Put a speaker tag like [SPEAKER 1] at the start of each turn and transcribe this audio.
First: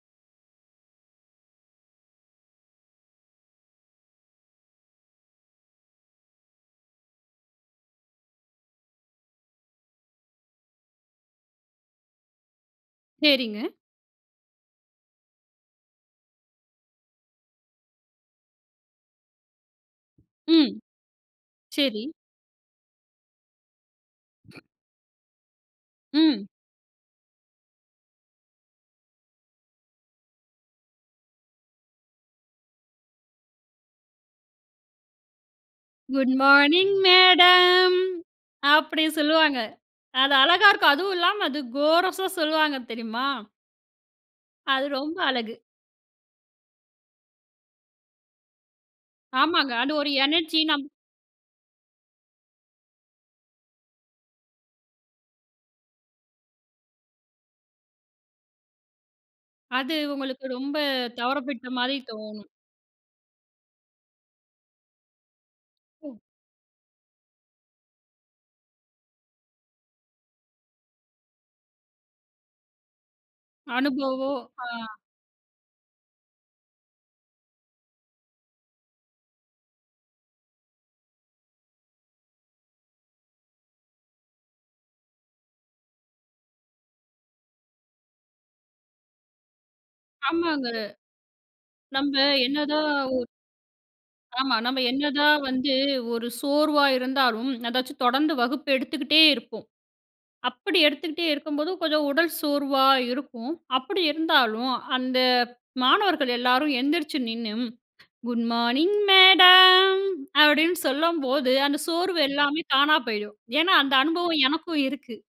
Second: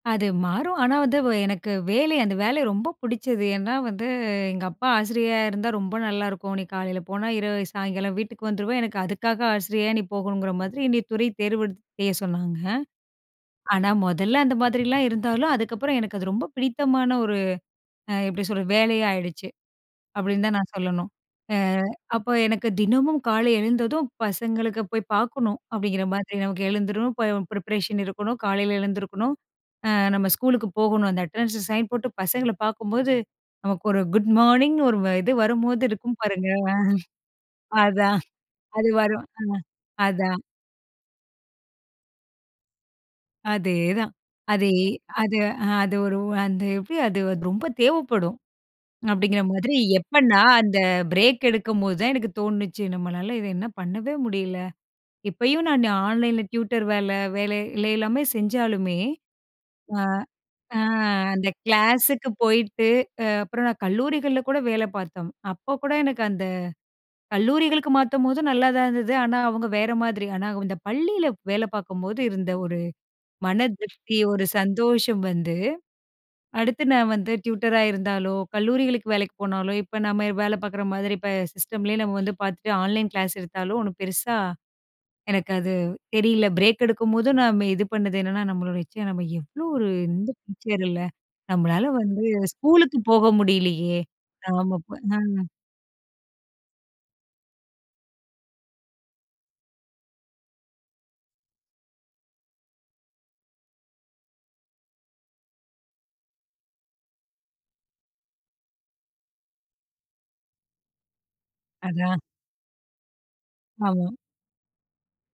[SPEAKER 1] அது மாறும். ஆனா, வந்து அ எனக்கு வேலை அந்த வேலை ரொம்ப பிடிச்சது. ஏன்னா வந்து, எங்க அப்பா "ஆசிரியரா இருந்தா ரொம்ப நல்லாயிருக்கும். நீ காலையில போனா இரவு சாயங்காலம் வீட்டுக்கு வந்துருவே!" எனக்கு அதுக்காக ஆசிரியரா நீ போகணுங்கிற மாதிரி என்னைய துறை தேர்வெடுத் செய்ய சொன்னாங்க.
[SPEAKER 2] சரிங்க.
[SPEAKER 1] ஆனா, மொதல்ல அந்த மாதிரிலாம் இருந்தாலும், அதுக்கப்பறம் எனக்கு அது ரொம்ப பிடித்தமான ஒரு அ எப்பிடி சொல்றது? வேலையா ஆயிடுச்சு. அப்பிடின்னு தான் நான்
[SPEAKER 2] ம்.
[SPEAKER 1] சொல்லணும். அ
[SPEAKER 2] சரி.
[SPEAKER 1] அப்போ எனக்கு தினமும் காலை எழுந்ததும், பசங்களுக்கு போய் பார்க்கணும் அப்பிடிங்கிற மாதிரி
[SPEAKER 2] ம்.
[SPEAKER 1] நமக்கு எழுந்துரும், இப்ப ப்ரிப்பரேஷன் இருக்கணும் காலையில எழுந்துருக்கணும். அ நம்ம ஸ்கூலுக்கு போகணும். அந்த அட்டெண்டன்ஸ சைன் போட்டு பசங்கள பார்க்கும்போது நமக்கு ஒரு குட் மார்னிங் ஒரு வ இது வரும்போது இருக்கும்
[SPEAKER 2] குட்
[SPEAKER 1] பாருங்க! அ.
[SPEAKER 2] மார்னிங் மேடம்
[SPEAKER 1] அதான் அது
[SPEAKER 2] அப்பிடி
[SPEAKER 1] வரும். அ,
[SPEAKER 2] சொல்லுவாங்க. அது
[SPEAKER 1] அதான்.
[SPEAKER 2] அழகா இருக்கும். அதுவும் இல்லாம அது கோரசா சொல்லுவாங்க தெரியுமா?
[SPEAKER 1] அதேதான். அதே,
[SPEAKER 2] அது ரொம்ப
[SPEAKER 1] அது
[SPEAKER 2] அழகு.
[SPEAKER 1] அ அது ஒரு அ அந்த எப்பிடி அது ரொம்ப தேவைப்படும், அப்பிடிங்கிற
[SPEAKER 2] ஆமாங்க.
[SPEAKER 1] மாதிரி
[SPEAKER 2] அது ஒரு
[SPEAKER 1] எப்ப நான்
[SPEAKER 2] எனர்ஜி,
[SPEAKER 1] அந்த
[SPEAKER 2] நம்
[SPEAKER 1] பிரேக் எடுக்கும்போது தான் எனக்கு தோணுனுச்சு. நம்மளால இத என்ன பண்ணவே முடியல. இப்பயும் நான் ஆன்லைன் ல டியூட்டர் வேல வேலையெல்லாமே செஞ்சாலுமே,
[SPEAKER 2] அது
[SPEAKER 1] ஆ,
[SPEAKER 2] உங்களுக்கு ரொம்ப
[SPEAKER 1] அ அந்த
[SPEAKER 2] தவறவிட்டமாரி
[SPEAKER 1] கிளாஸுக்கு
[SPEAKER 2] தோணும்.
[SPEAKER 1] போயிட்டு அ அப்புறம் நான் கல்லூரிகள்ல கூட வேல பார்த்தோம். அப்ப கூட
[SPEAKER 2] ம்.
[SPEAKER 1] எனக்கு அந்த கல்லூரிகளுக்கு மாத்தம்போது நல்லாதான் இருந்தது. ஆனா, அவுங்க வேற மாதிரி. ஆனா, இந்த பள்ளியில வேலை பார்க்கும்போது இருந்த ஒரு மன திருப்தி,
[SPEAKER 2] அனுபவம்,
[SPEAKER 1] ஒரு
[SPEAKER 2] ஆ.
[SPEAKER 1] சந்தோஷம் வந்து அடுத்து நான் வந்து டியூட்டர் அ இருந்தாலோ! கல்லூரிகளுக்கு வேலைக்கு போனாலோ! இப்ப நம்ம வேல பார்க்குற மாதிரி, இப்ப சிஸ்டம்லயே நம்ம வந்து பார்த்துட்டு, ஆன்லைன் கிளாஸ் எடுத்தாலோ! ஒன்னும் பெருசா எனக்கு அது தெரியல. பிரேக் எடுக்கும்போதும் நம்ம இது பண்ணது என்னன்னா, நம்மளோட ச்சே! நம்ம எவ்ளோ ஒரு இந்த
[SPEAKER 2] ஆமாங்க.
[SPEAKER 1] டீச்சர் இல்ல. நம்மளால
[SPEAKER 2] நம்ப
[SPEAKER 1] வந்து
[SPEAKER 2] என்னதான்
[SPEAKER 1] ஸ்கூலுக்கு
[SPEAKER 2] ஒ
[SPEAKER 1] போக முடியலயே!
[SPEAKER 2] ஆமா.
[SPEAKER 1] ஆமா,
[SPEAKER 2] நம்ம
[SPEAKER 1] அப்ப
[SPEAKER 2] என்னதான்
[SPEAKER 1] அ.
[SPEAKER 2] வந்து ஒரு சோர்வா இருந்தாலும், எதாச்சும் தொடர்ந்து வகுப்பு எடுத்துக்கிட்டே இருப்போம். அப்பிடி எடுத்துக்கிட்டே இருக்கும்போது, கொஞ்சம் உடல் சோர்வா இருக்கும். அப்பிடி இருந்தாலும் அந்த மாணவர்கள் எல்லாரும் எந்திரிச்சு நின்னு குட் மார்னிங் மேடம்! அப்பிடின்னு சொல்லும்போது அந்த சோர்வு
[SPEAKER 1] அதான்.
[SPEAKER 2] எல்லாமே தானா போயிடும். ஏன்னா, அந்த
[SPEAKER 1] ஆமா.
[SPEAKER 2] அனுபவம் எனக்கும் இருக்கு.